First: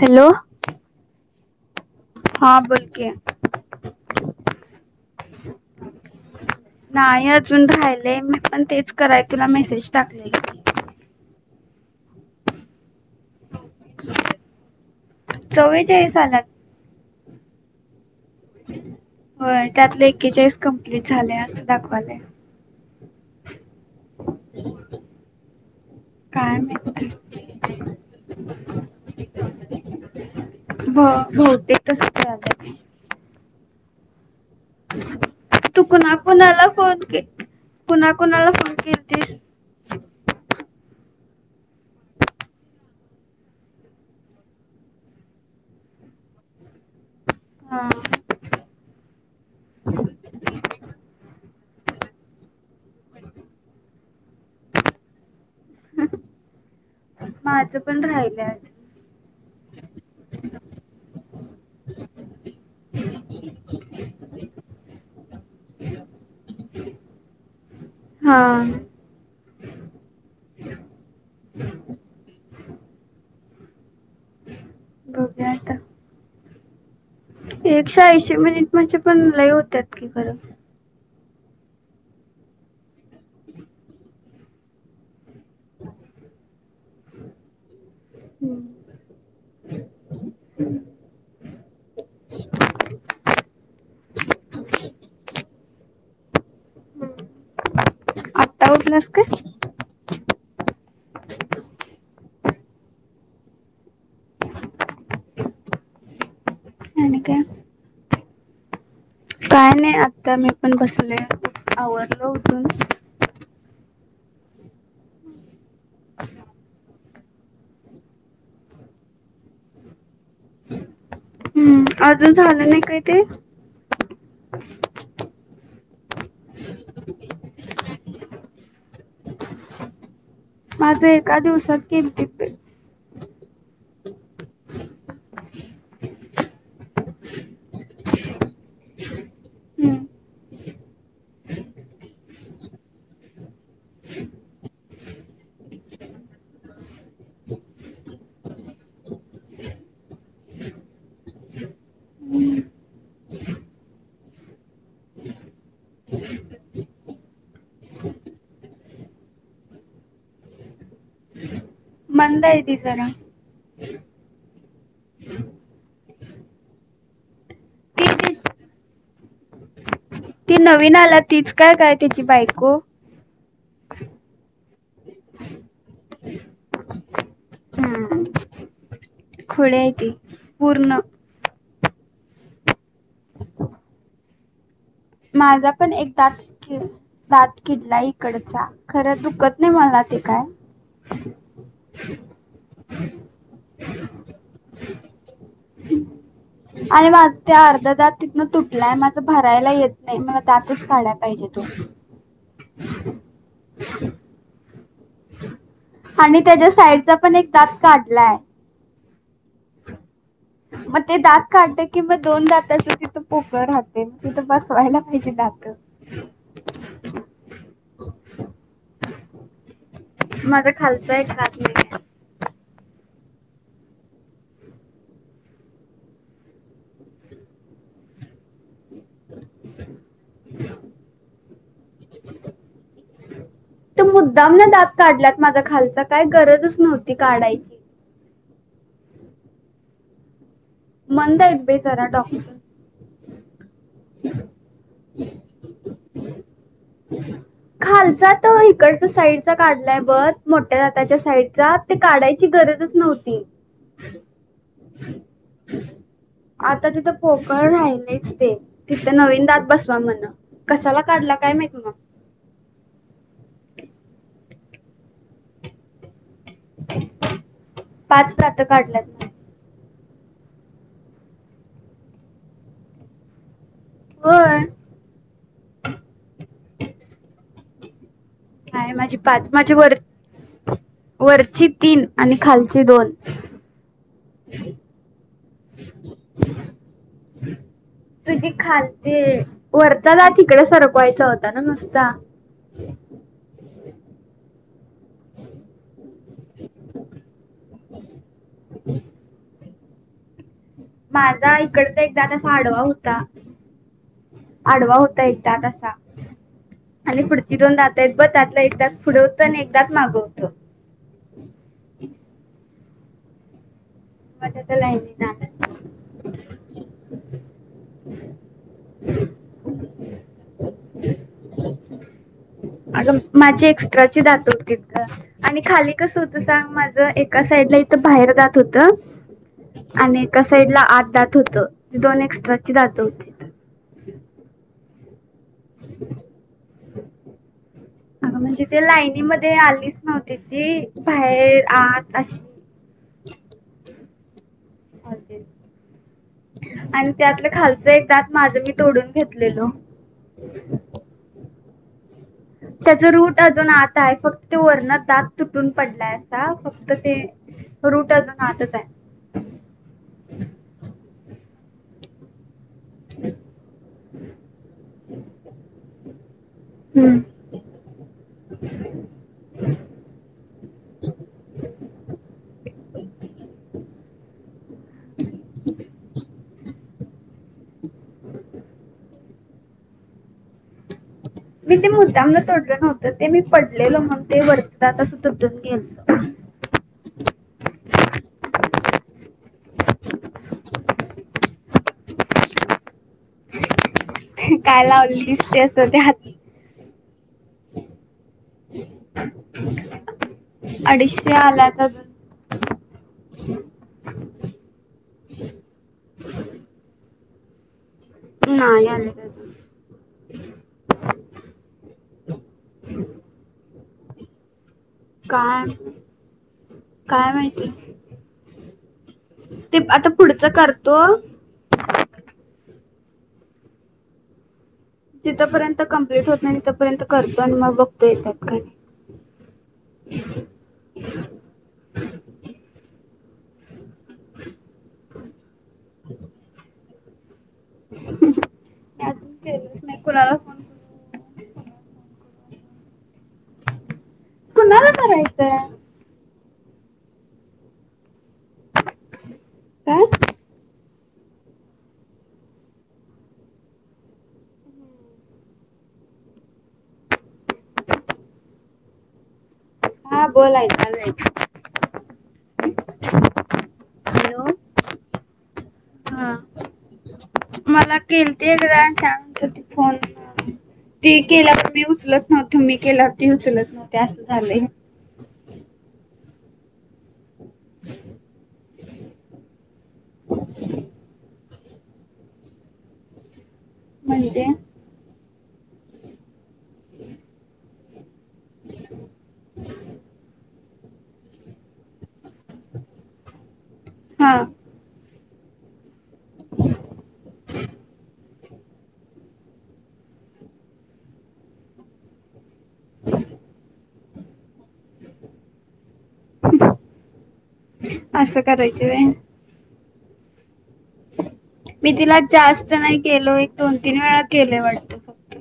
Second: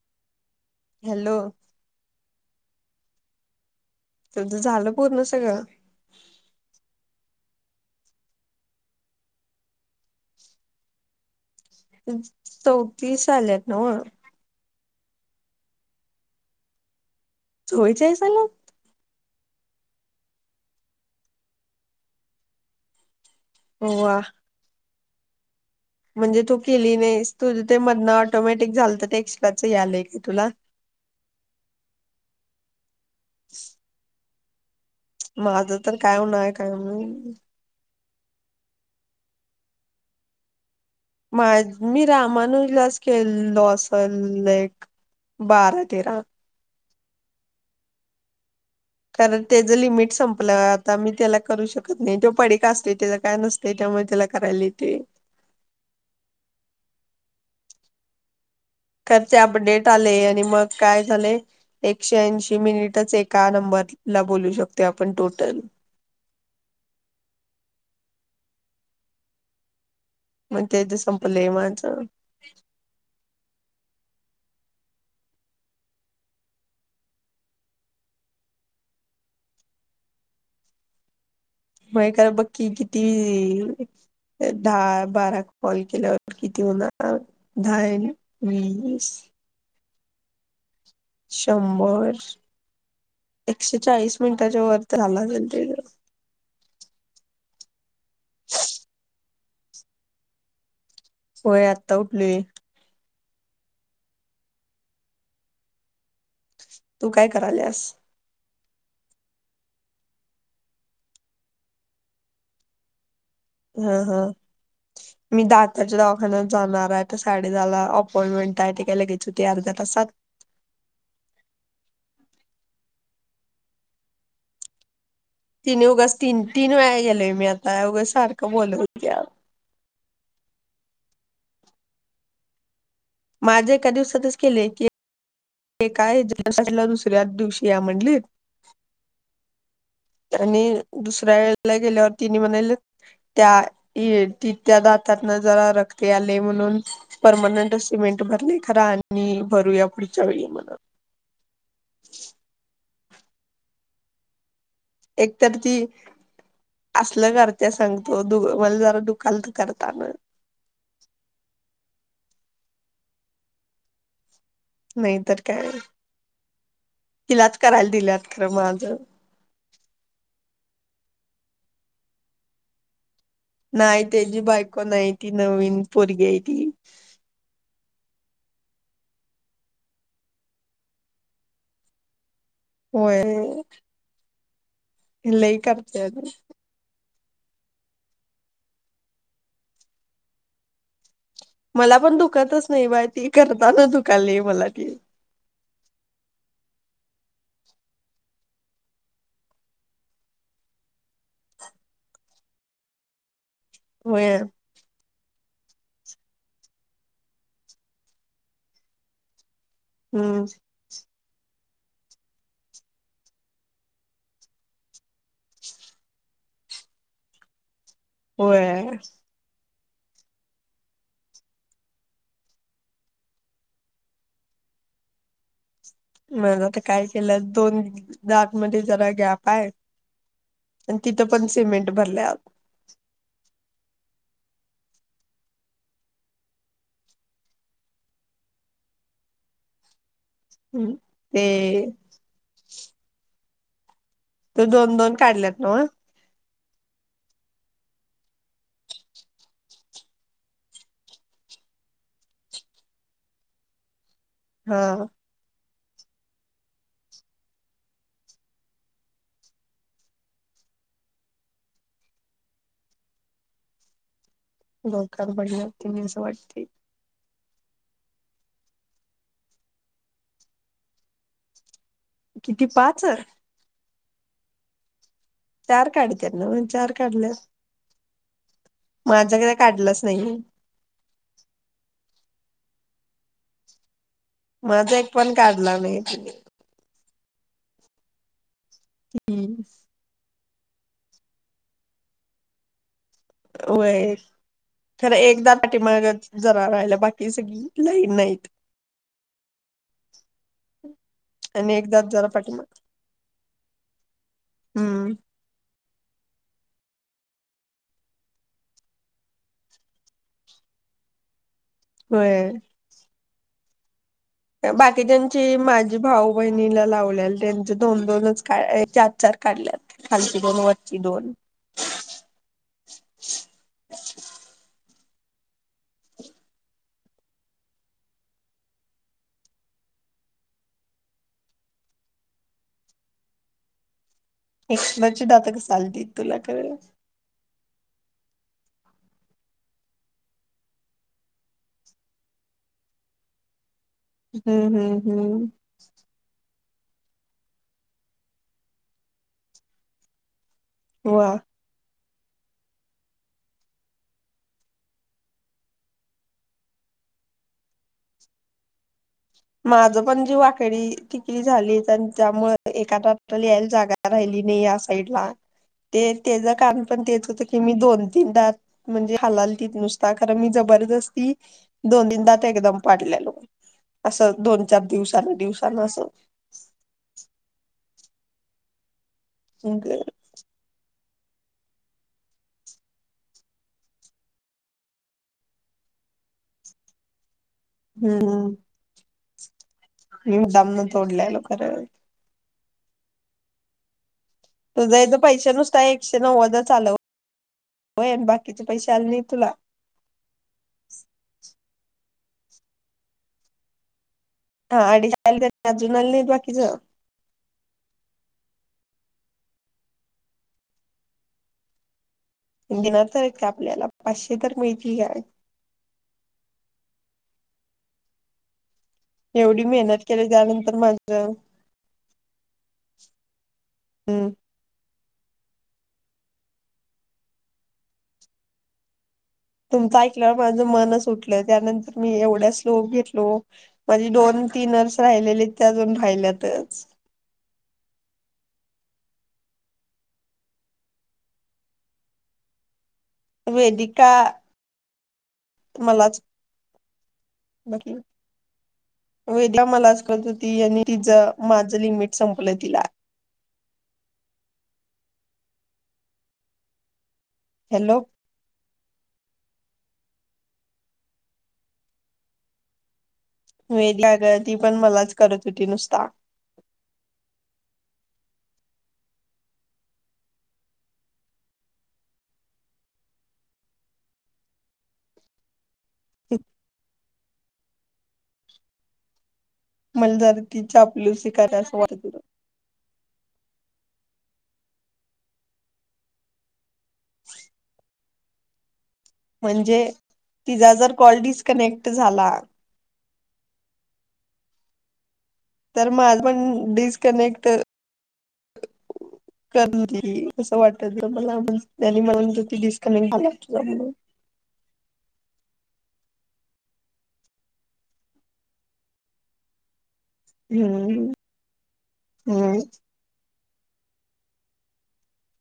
Hello. Hello. हा बोल की. तुझं झालं पूर्ण सगळं? नाही अजून राहिलय. मी पण तेच कराय तुला मेसेज टाकलय. चौतीस आल्यात नव्ह? चौवेचाळीस आल्यात. चौवेचालीस आल्यात? व्हय त्यातलं एकेचाळीस कंप्लीट झालय असं दाखवायलंय. हो वा. म्हणजे काय तू केली माहिती नाहीस. तुझं ते मधन ऑटोमॅटिक झालतं तर ते एक्स्ट्राचं यालंय का तुला? हा बहुतेक तसच यालय. [inaudible] माझं तु तर कुणा काय होणार कुणाला काय फोन के माहित कुणा कुणाला फोन केलतीस? माय मी रामानुजलाच केलो असल एक. बारा तेरा. हां कारण त्याचं लिमिट संपलं, आता मी त्याला करू शकत नाही तो पडी का असतोय, तेज काय नसते, त्यामुळे त्याला करायला येते. माझं पण राहिल्यात. खर ते, अपडेट आले, आणि मग काय झाले. एकशे-ऐंशी मिनिटच एका नंबरला बोलू शकतो आपण टोटल. [unintelligible] हां. मग तेच संपले माझ. बघूया आता. एकशे-ऐंशी मिनिट म्हणजे पण, लई होतात की खरं. व्हय का बघ की किती ए दहा-बारा कॉल केल्यावर किती होणार अं दहा? हम्म हम्म शंभर एकशे चाळीस मिनिटांच्या वर तर झाला. आत्ता उठलात काय? होय आत्ता उठली. तू काय करायल्यास? काय नाही आता मी पण बसलेय आवरलं उठून. हा हा मी दाताच्या दवाखान्यात जाणार आहे आता साडे दहाला अपॉइंटमेंट आहे ती काय लगेच होते अर्ध्या तासात हम्म अजून झालं नाही काय ते? तिने उगाच तीन तीन वेळा गेलेय मी आता उगाच सारखं बोलवत्यात. माझं एका दिवसात केलते पेड माझं एका दिवसातच केलयं की हे काय दुसऱ्या दिवशी या म्हंणली हम्म. आणि दुसऱ्या गेल्यावर तिने म्हणालेत त्या ए त्या दातातनं जरा रक्त आले म्हणून परमनंटच सिमेंट भरले खरा आणि भरूया पुढच्या वेळी म्हणून एक तर ती असलं करत्या सांगतो दोघं मला दुखाल दुखालत करताना [unintelligible] मद आहे ते जरा नाही तर काय तिलाच करायला ती दिल्यात ती- खरं माझं. ती नवीन आला तीच काय काय त्याची बायको? नाही तेची बायको नाही ती नवीन पोरगी आहे ती. हम्म खुळे आहे ती पूर्ण होय लई माझा पण करते एक दात घेऊ दात किडला इकडचा खरं दुखत नाही मला ते काय. मला पण दुखतच नाही बाई ती करताना दुखायले मला ती आणि माझ ते अर्धा दात तिथनं तुटलाय माझं भरायला येत नाही मला दातच काढयला पाहिजेत तो. [unintelligible] [unintelligible] व्हय आणि त्याच्या साईडचा पण एक दात काढलाय. हम्म मग ते दात काढत कि म दोन दातच तिथं पोकळ राहते मग तिथं बसवायला पाहिजे दात. [inaudible] होय. माझ खालचय एक दात नाहीय. मग तर काय केलं दोन दात मध्ये जरा गॅप आहे. आणि तिथं पण सिमेंट भरल्यात. तो मुद्दाम ना दात काढल्यात माझा खालचा काय गरजच नव्हती काढायची. मंद ते इत बाई जरा डॉक्टर. त दोन दोन काढल्यात न व? [inaudible] खालचा तर इकडचा साईडचा काढलाय बघ मोठ्या दाताच्या साईडचा ते काढायची गरज च नव्हती. हा. आता तिथं पोपळ राहिलेच ते तिथं नवीन दात बसवा म्हण कशाला काढला. काय माहिती मग. [inaudible] डोक्यावर पडल्या मी असं वाटते. पाच सात काढल्यात न. किती पाच? होय! चार काढत्यात ना चार काढल्यात. का माझी माझा पाच काय माझ वर काढलाच नाही वरची तीन. आणि खालची दोन. माझा एक पण काढला नाही तिनी तुझी खालते वरचा दात तिकडे सरकवायचा होता न नुसता. वय खरं एकदा पाठी मागचं. जरा राहायला बाकी सगळी लाईन नाहीत. माझा आणि इकड एकदाच एक जरा दात असा पाठीमाग आडवा होता. आडवा हम्म होता एकदा असा. आणि पुढची दोन दात आहेत ब त्यातलं एक दात पुढ होत आणि एक दात माग होत. होय. मग त्याच्या बाकी लाईनीनं ज्यांची आलं माझी भाऊ बहिणीला लावल्याल त्यांच. दोन दोनच का चार चार काढल्यात खालची दोन वरची दोन. अग माझी एक्स्ट्राची दात होतीत ग आणि खाली कस होत सांग माझ. एका साईड ला इथं बाहेर जात होत. आणि एका साइड ला आठ दात होत दोन एक्स्ट्राची दात होतीत. एक्स्ट्राची दात [unintelligible] तुला [unintelligible] [inaudible] ह म्हणजे ते लाईनीमध्ये आलीच नव्हती ती बाहेर आत अशी. [inaudible] हम्म हम्म आली. हम्म आणि त्यातलं खालच एक तात माझं मी तोडून घेतलेलो. वा! त्याच रूट अजून आत आहे फक्त ते वरण दात तुटून पडलाय असा फक्त ते रूट अजून आतच आहे. माझ पण जीव वाकडी टिकडी झाली त्यामुळे एखकादा टल यायल जागा राहिली नाही या साईड ला ते त्याच कारण पण हम्म. तेच होतं की मी दोन तीनदा म्हणजे हालालतीत नुसता कारण मी ज बरदस्ती दोन तीनदाात एकदम पाडलेलो. असं, दोन-चार दिवसानं, दिवसानं असं फोन करायचा. मी ते मुद्द्यामनं तोडलं नव्हतं, ते मी पडलेलं, म्हणून ते वरचं असं तुटत गेलं मी मुद्दामनं तोडलेलो, खरं. काय तुझे ह्याचे पैसे, लावलीस ते नुसता असं ते एकशे हात नव्वदच आलंय होय, बाकीचे पैसे आले नाहीत तुला. हबन [unintelligible] हा अडीचशे आले, त्यातले अजून आले नाही बाकीचं? नाही आलेलं. देणारं तर आहेत का आपल्याला? पाचशे तर मिळतील. काय? काय माहिती? एवढी ते मेहनत आता केली, पुढचं त्यानंतर करतो माझं हम्म. जिथं पर्यंत कमप्लीट होत नाही, तिथं पर्यंत करतोय. आणि मग बघतो येतात काय? तुमचं ऐकल्यावर, माझं मनंच उठलं. त्यानंतर मी एवढ्या स्लोप घेतलो. माझी, दोन-तीन [unintelligible] राहिलेली, ते अजून राहिल्यातच. मी अजून केलंच नाही, कुणाला फोन. वेदिका, कुणाला करायचं मलाच बाकी, वेदीका मलाच करत काय होती. आणि तिचं माझं लिमिट संपलं, तिला. हॅलो. हा, बोल आई काय चाललय? वेड लागल. ती पण, मलाच करत होती नुसती. हा, मला केलती एकदा, शांत होती फोन वर. ती केल्यावर मी उचलत नव्हती, मी केल्यावर ती उचलत नव्हती. असं झालंय! एक. हम्... मला जरा, ती चापलूसि करणार आहे असं वाटलं. म्हणजे? म्हणजे, तिचा जर कॉल डिस्कनेक्ट झाला हा. तर माझं पण, डिस्कनेक्ट करणी केली, असं वाटतं मला आणि त्याने मला सांगितला डिस्कनेक्ट झाला तुझा, म्हणून. असं करायची व्हय? हम्म मी तिला, हम्म जास्त नाही केलो. एक दोन-तीन वेळा केलंय वाटतं, फक्त.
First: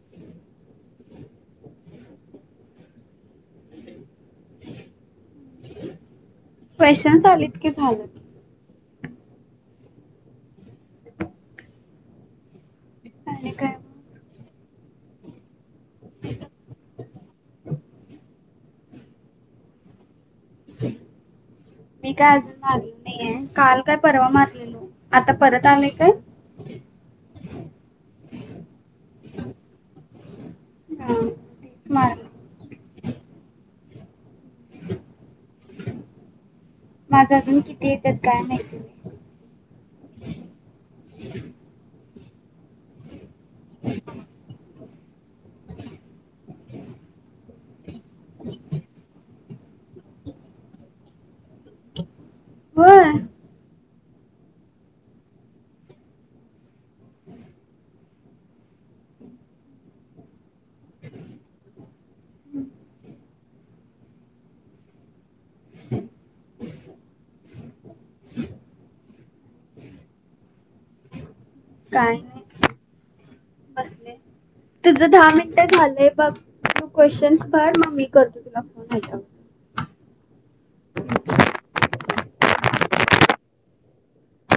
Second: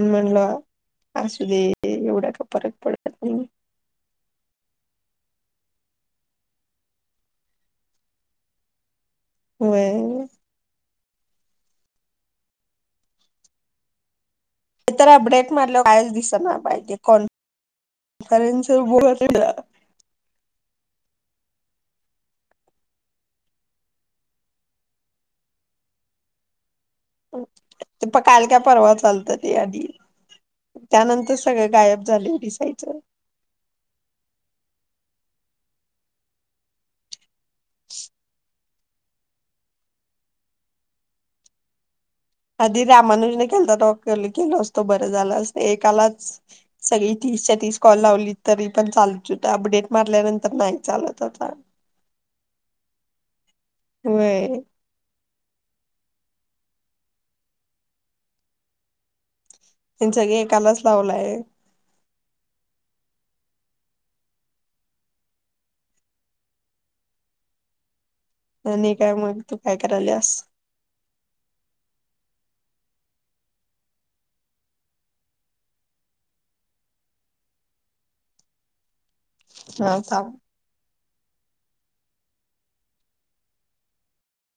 म्हणल - असू दे, एवढा काय फरक पडत नाही.. क्वेश्चनस् आलीत की झालं. होय. आणि काय? एक तर, अपडेट मारल्यावर कायच दिसंना बाई, ते कॉन्फरन्स वर [unintelligible] मी काय, अजून मारलेली नाहीये, काल का परवा मारलेलो आता परत आलंय काय? प काल का परवाच, आलतं ते आधी. हा, त्यानंतर सगळं, तेच गायब मारलं झालंय दिसायचं. माझं, अजून किती येतात? काय माहीत? आधी रामानुजन के - कॉल केला असतो बर झाल असत. एकालाच सगळी तीसच्या तीस कॉल लावली तर- तरी पण चालत होत. अपडेट मारल्यानंतर नाही चालत आता. होय? होय. त्यांनी सगळे एकालाच लावलेत. हम्म. आणि काय? मग तू काय करायलीयास? काय नाही -बसले. तुझं दहा मिनिटं झालंय बघ. तू क्वेश्चन् कर मग मी करतो तुला फोन. [unintelligible] हा थांब.